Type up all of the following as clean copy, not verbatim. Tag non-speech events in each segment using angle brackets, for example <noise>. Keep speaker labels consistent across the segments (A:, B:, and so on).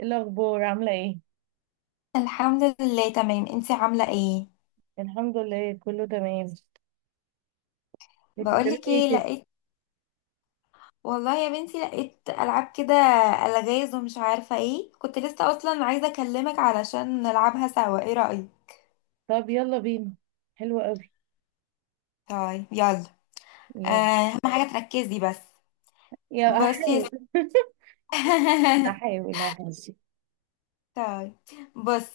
A: إيه الأخبار، عاملة ايه؟
B: الحمد لله تمام. انتي عاملة ايه؟
A: الحمد لله، كله تمام. انتي بتعملي
B: بقولك
A: ايه
B: ايه،
A: كده؟
B: لقيت والله يا بنتي لقيت ألعاب كده، ألغاز ومش عارفة ايه. كنت لسه أصلا عايزة أكلمك علشان نلعبها سوا، ايه رأيك؟
A: طب يلا بينا. حلوة قوي.
B: طيب يلا.
A: يلا.
B: أهم حاجة تركزي بس.
A: يا
B: بصي يا س-
A: هحاول. <laughs>
B: <laughs>
A: هحاول هحاول، ماشي.
B: طيب، بصي،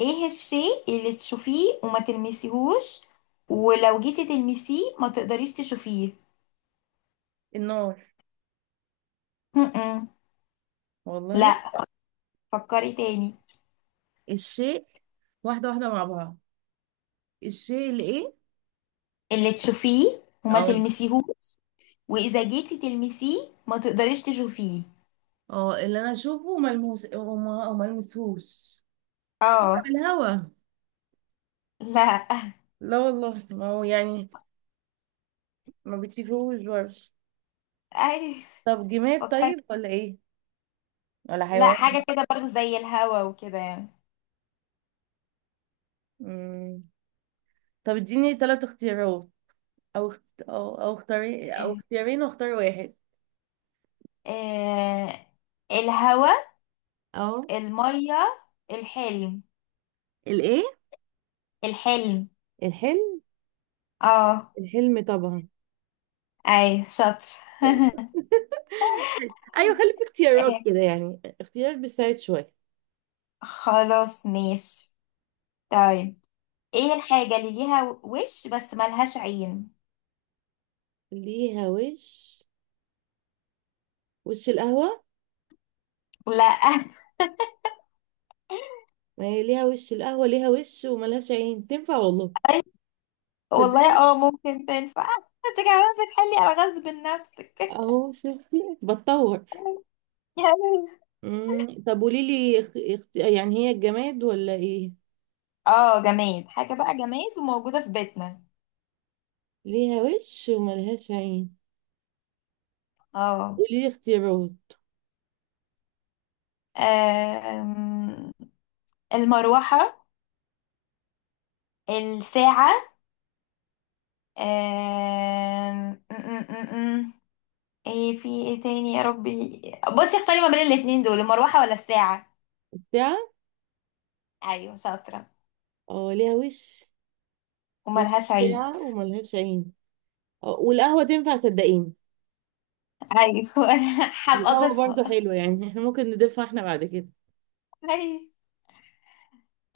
B: ايه الشيء اللي تشوفيه وما تلمسيهوش ولو جيتي تلمسيه ما تقدريش تشوفيه؟
A: النار.
B: م-م.
A: والله.
B: لا، فكري تاني.
A: الشيء. واحدة واحدة مع بعض. الشيء اللي ايه؟
B: اللي تشوفيه وما
A: اه.
B: تلمسيهوش، واذا جيتي تلمسيه ما تقدريش تشوفيه.
A: اه، اللي انا اشوفه وملموس، وما المسهوش.
B: اه.
A: الهوا.
B: لا.
A: لا والله، ما هو يعني ما بتشوفوش برضه.
B: <laughs> اي.
A: طب جماد
B: فكرت.
A: طيب ولا ايه؟ ولا
B: لا،
A: حيوان؟
B: حاجه كده برضو زي الهوا وكده يعني.
A: مم. طب اديني 3 اختيارات، او اختاري او اختيارين واختار واحد.
B: آه الهوا،
A: اه.
B: الميه، الحلم.
A: الايه؟
B: الحلم.
A: الحلم.
B: اه.
A: الحلم طبعا.
B: اي شاطر.
A: <laughs> حلو.
B: <laughs>
A: ايوه، خلي في اختيارات
B: إيه،
A: كده، يعني اختيارات بتساعد شويه.
B: خلاص ماشي. طيب، ايه الحاجة اللي ليها وش بس ملهاش عين؟
A: ليها وش. وش القهوة.
B: لا. <laughs>
A: ما هي ليها وش القهوة، ليها وش وملهاش عين، تنفع والله.
B: أي، والله
A: تصدقي؟
B: اه ممكن تنفع. <laughs> انت كمان بتحلي الغاز بنفسك.
A: اهو، شفتي بتطور.
B: <laughs>
A: مم. طب قولي لي يعني هي الجماد ولا ايه؟
B: اه، جماد. حاجة بقى جماد وموجودة في بيتنا.
A: ليها وش وملهاش عين.
B: اه.
A: قولي لي اختيارات.
B: آم، المروحة، الساعة، آم، م- م- م- م. ايه في ايه تاني يا ربي؟ بصي، اختاري ما بين الاتنين دول: المروحة ولا الساعة؟
A: الساعة.
B: ايوه شاطرة.
A: اه، ليها وش.
B: وملهاش عيد.
A: وساعة وملهاش عين. آه، والقهوة تنفع، صدقيني.
B: ايوه. <laughs> انا هبقى
A: القهوة برضو
B: اضيفها.
A: حلوة يعني. <laughs> احنا ممكن نضيفها احنا بعد كده.
B: أيوة.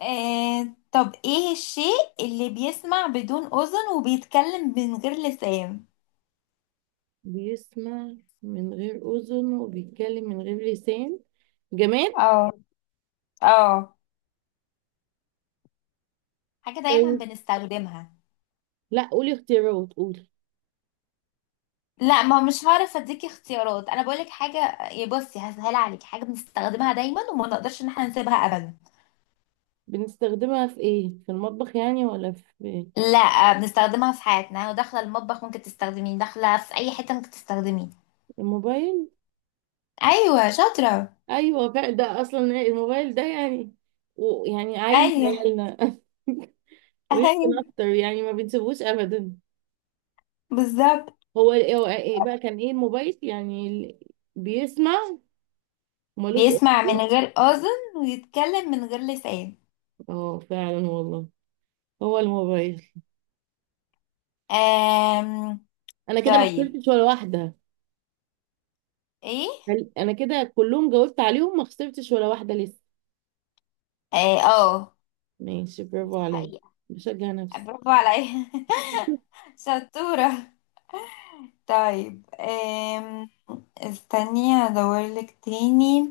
B: طب ايه الشيء اللي بيسمع بدون اذن وبيتكلم من غير لسان؟
A: بيسمع من غير أذن وبيتكلم من غير لسان. جماد.
B: اه. اه. حاجة دايما
A: طيب.
B: بنستخدمها.
A: لا، قولي اختيارات، قولي.
B: لا، ما مش هعرف اديكي اختيارات، انا بقولك حاجه. يا بصي هسهل عليك، حاجه بنستخدمها دايما وما نقدرش ان احنا نسيبها ابدا.
A: بنستخدمها في ايه؟ في المطبخ يعني، ولا في؟
B: لا، بنستخدمها في حياتنا، وداخله المطبخ ممكن تستخدميه، داخله في اي حته ممكن تستخدميه.
A: الموبايل.
B: ايوه شاطره.
A: ايوه فعلا، ده اصلا الموبايل ده يعني. ويعني عيل في
B: ايوه.
A: عيالنا. <laughs>
B: ايوه
A: ويمكن اكتر يعني، ما بنسيبوش ابدا.
B: بالظبط.
A: هو هو إيه بقى؟ كان ايه الموبايل يعني بيسمع ومالوش
B: بيسمع من
A: أصول.
B: غير اذن ويتكلم من غير لسان.
A: اه فعلا والله. هو الموبايل.
B: آم...
A: انا كده ما
B: طيب،
A: خسرتش ولا واحدة.
B: ايه؟
A: انا كده كلهم جاوبت عليهم، ما خسرتش ولا واحدة لسه.
B: اه.
A: ماشي. برافو
B: دي
A: عليا.
B: حقيقه.
A: بشجع نفسي.
B: برافو عليا. <laughs> شطوره. طيب، استني هدورلك تاني.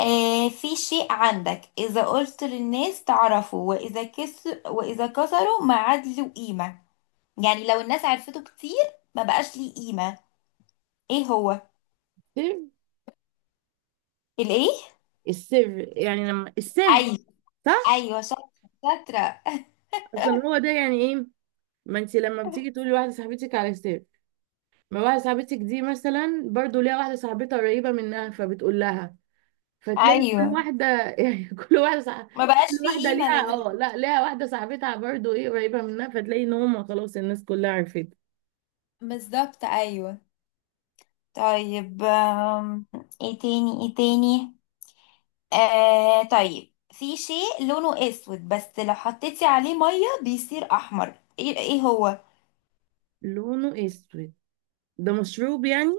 B: آه، في شيء عندك إذا قلت للناس تعرفه وإذا كسروا ما عاد له قيمة. يعني لو الناس عرفته كتير ما بقاش ليه قيمة. إيه هو؟
A: السر.
B: الإيه؟
A: السر يعني لما السر،
B: أيوة.
A: صح.
B: أيوة شاطرة شاطرة.
A: اصلا هو ده يعني ايه. ما انت لما بتيجي تقولي واحده صاحبتك على السر، ما واحده صاحبتك دي مثلا برضو ليها واحده صاحبتها قريبه منها، فبتقول لها. فتلاقي كل
B: أيوه،
A: واحدة، <laughs> يعني كل واحدة صح...
B: ما بقاش
A: كل
B: فيه
A: واحدة
B: قيمة
A: ليها،
B: لل...
A: اه، لا، ليها واحدة صاحبتها برضو، ايه، قريبة منها، فتلاقي ان هما خلاص الناس كلها عرفت.
B: بالظبط أيوه. طيب، إيه تاني إيه تاني؟ آه طيب، في شيء لونه اسود بس لو حطيتي عليه ميه بيصير احمر، ايه ايه هو؟
A: لونه اسود. ده مشروب يعني؟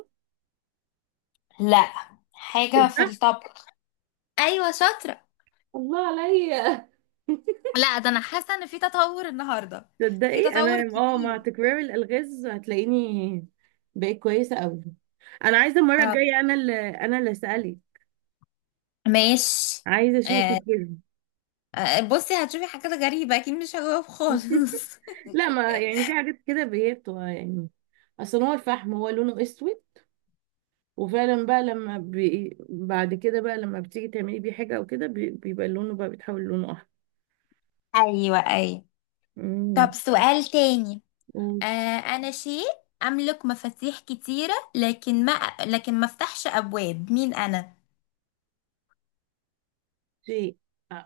B: لا، حاجه في
A: الفحم.
B: الطبخ. ايوه شاطره.
A: الله عليا. <laughs>
B: لا ده انا حاسه ان في تطور النهارده، في
A: تصدقي،
B: تطور
A: انا اه مع
B: كبير.
A: تكرار الالغاز هتلاقيني بقيت كويسة قوي. انا عايزة المرة
B: طب
A: الجاية انا اللي اسألك.
B: ماشي.
A: عايزة اشوفك
B: آه.
A: كده.
B: آه، بصي هتشوفي حاجات غريبه اكيد مش هجاوب خالص.
A: <laughs> لا، ما يعني في حاجات كده هي بتبقى يعني. اصل هو الفحم، هو لونه اسود. وفعلا بقى، لما بعد كده بقى لما بتيجي تعملي بيه حاجة او كده، بيبقى لونه بقى بيتحول لونه احمر.
B: <laughs> ايوه ايوه. طب
A: امم.
B: سؤال تاني. آه، شيء املك مفاتيح كتيره، لكن ما افتحش ابواب، مين انا؟
A: وشيء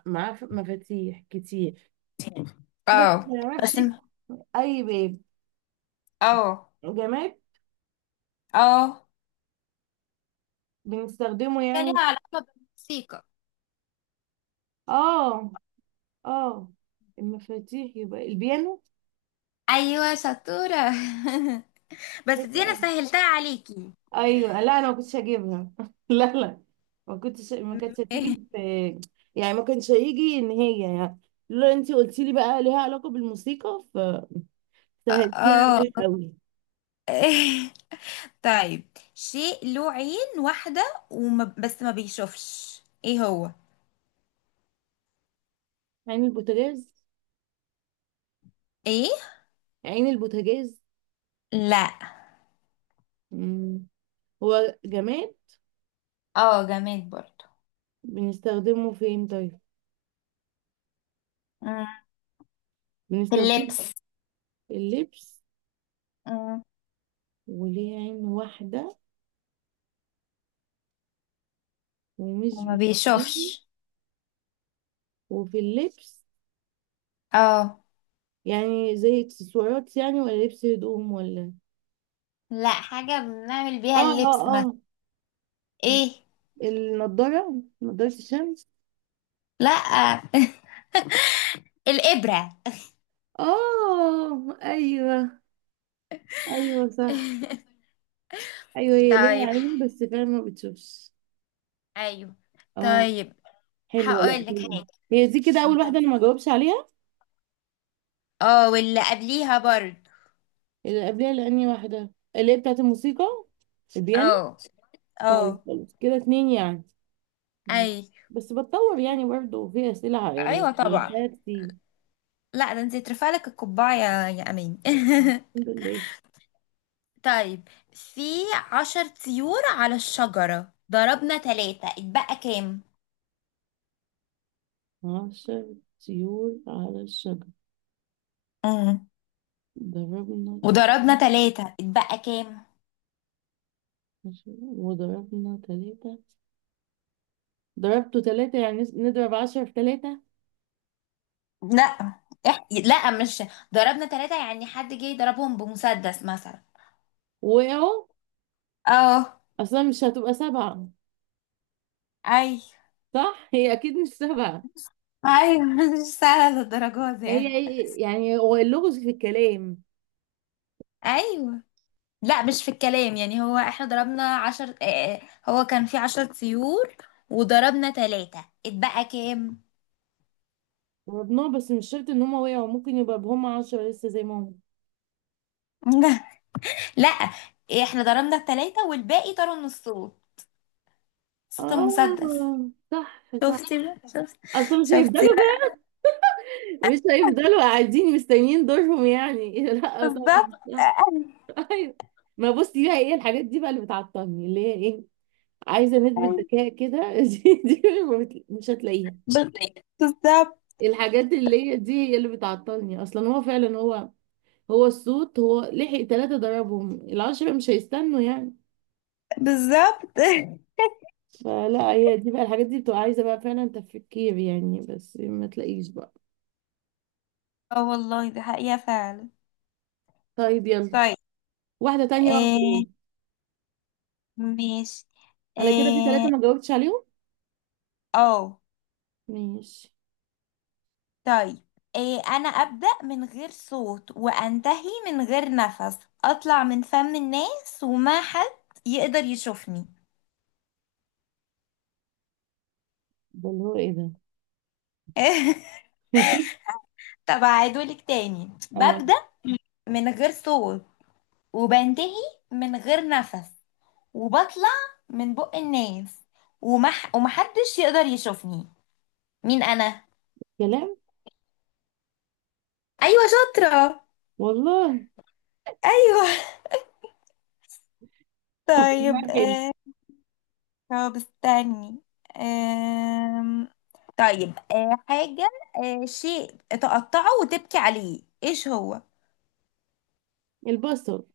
A: معاه مفاتيح كتير، بس ما
B: اه
A: نعرفش
B: بس م-
A: اي باب.
B: اه.
A: جماد.
B: اه،
A: بنستخدمه
B: هي ليها
A: يعني.
B: علاقة بالموسيقى.
A: اه. اه، المفاتيح يبقى البيانو.
B: ايوه شطورة. <laughs> بس دي انا سهلتها عليكي.
A: ايوه، لا انا ما كنتش هجيبها. <laughs> لا لا. ما كانتش
B: م-
A: هتيجي في. يعني ما كانش هيجي ان هي يعني. لو انت قلتي لي بقى ليها علاقه بالموسيقى، سهلتيها
B: اه.
A: عليك قوي.
B: <laughs> طيب، شيء له عين واحدة وما بس ما بيشوفش، ايه هو؟
A: عين البوتاجاز.
B: ايه؟
A: عين البوتاجاز.
B: لا.
A: مم. هو جماد؟
B: اه جماد برضو.
A: بنستخدمه فين طيب؟
B: مم. في
A: بنستخدمه
B: اللبس.
A: في اللبس.
B: مم.
A: وليه عين واحدة ومش
B: وما
A: بيكون.
B: بيشوفش.
A: وفي اللبس.
B: اه.
A: يعني زي اكسسوارات، يعني ولا لبس هدوم ولا؟
B: لا، حاجة بنعمل
A: اه
B: بيها
A: اه
B: اللبس مثلا.
A: اه.
B: ايه؟
A: النضارة، نضارة الشمس.
B: لا. <laughs> الإبرة.
A: اه، ايوه، ايوه صح.
B: <laughs>
A: ايوه، هي ليها
B: طيب.
A: عين بس فعلا ما بتشوفش.
B: ايوه.
A: اه.
B: طيب،
A: حلوة. لا
B: هقول لك
A: حلوة.
B: حاجه.
A: هي دي كده اول
B: طب.
A: واحدة انا ما جاوبش عليها.
B: اه، واللي قبليها برضه.
A: اللي قبلها، لاني واحدة اللي هي بتاعت الموسيقى، البيانو.
B: اه.
A: طيب،
B: اه.
A: خلاص كده 2 يعني.
B: اي.
A: بس بتطور يعني، برضه في اسئلة يعني
B: ايوه طبعا.
A: بنساها كتير.
B: لا ده انت ترفع لك القبعه يا يا امين.
A: الحمد لله.
B: <laughs> طيب، في 10 طيور على الشجره، ضربنا 3، اتبقى كام؟
A: 10 طيور على الشجر،
B: امم.
A: ضربنا تل...
B: وضربنا 3 اتبقى كام؟
A: وضربنا 3. ضربته 3، يعني نضرب 10 في 3.
B: لا إح... لا مش ضربنا ثلاثة يعني حد جه يضربهم بمسدس مثلا.
A: وقعوا؟
B: اه.
A: أصلا مش هتبقى 7.
B: اي.
A: صح؟ هي أكيد مش 7.
B: ايوه. <laughs> مش سهله للدرجه دي
A: هي
B: يعني.
A: يعني هو اللغز في الكلام.
B: ايوه. لا مش في الكلام، يعني هو احنا ضربنا عشر آه هو كان في 10 طيور وضربنا 3، اتبقى كام؟
A: ضربناه بس مش شرط ان هما وقعوا، ممكن يبقى بهم 10 لسه زي ما هم.
B: <laughs> لا، احنا ضربنا الـ3 والباقي طاروا من الصوت، صوت المسدس.
A: اه، صح صح.
B: شفتي بقى، شفتي،
A: اصلا مش
B: شفتي
A: هيفضلوا بقى. مش هيفضلوا قاعدين مستنيين دورهم يعني. <laughs> لا
B: بقى بالظبط.
A: طبعا صح.
B: <laughs>
A: ايوه. ما بصي بقى، ايه الحاجات دي بقى اللي بتعطلني اللي هي ايه؟ عايزه نسبه
B: أيوة.
A: ذكاء كده. <laughs> دي ما بت- مش هتلاقيها.
B: شطير. بالظبط
A: الحاجات اللي هي دي هي اللي بتعطلني اصلا، هو فعلا هو. هو الصوت، هو لحق 3 ضربهم، 10 مش هيستنوا يعني.
B: بالظبط. <laughs>
A: فلا، هي دي بقى الحاجات دي بتبقى عايزة بقى فعلا تفكير يعني، بس ما تلاقيش بقى.
B: اه والله دي حقيقة فعلا.
A: طيب يلا.
B: طيب.
A: واحدة تانية بقى
B: آه
A: خلاص.
B: ماشي.
A: انا كده في 3
B: اه.
A: ما جاوبتش عليهم.
B: آه.
A: ماشي.
B: طيب، إيه؟ أنا أبدأ من غير صوت وأنتهي من غير نفس، أطلع من فم الناس وما حد يقدر يشوفني.
A: ده اللي هو ايه ده؟
B: <laughs>
A: <laughs>
B: طب أعيدهولك تاني.
A: اه،
B: ببدأ من غير صوت، وبنتهي من غير نفس، وبطلع من بق الناس، ومحدش يقدر يشوفني. مين أنا؟
A: كلام،
B: أيوة شاطرة.
A: والله. <laughs>
B: أيوة. <laughs>
A: والله
B: طيب،
A: حلو.
B: هو بستني. أم... طيب، أه حاجة أه شيء تقطعه وتبكي عليه، ايش هو؟
A: البصل،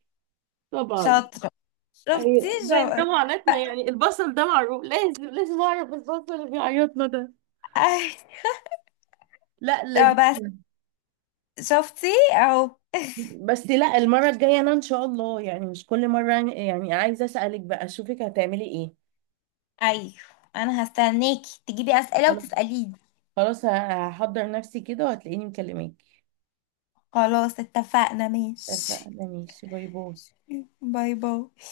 A: طبعا.
B: شاطرة. شفتي
A: أيوة. ده ده معاناتنا
B: <laughs>
A: يعني. البصل ده معروف، لازم لازم اعرف البصل اللي بيعيطنا ده.
B: أي...
A: لا، لازم.
B: طب بس، شفتي، اهو. <laughs>
A: بس لا، المرة الجاية انا ان شاء الله، يعني مش كل مرة يعني عايزة اسألك بقى، اشوفك هتعملي
B: ايوه انا هستناكي تجيبي اسئلة
A: ايه.
B: وتسأليني.
A: خلاص، هحضر نفسي كده وهتلاقيني مكلماك.
B: خلاص اتفقنا، ماشي.
A: اتفقنا، ماشي. باي باي.
B: باي باي.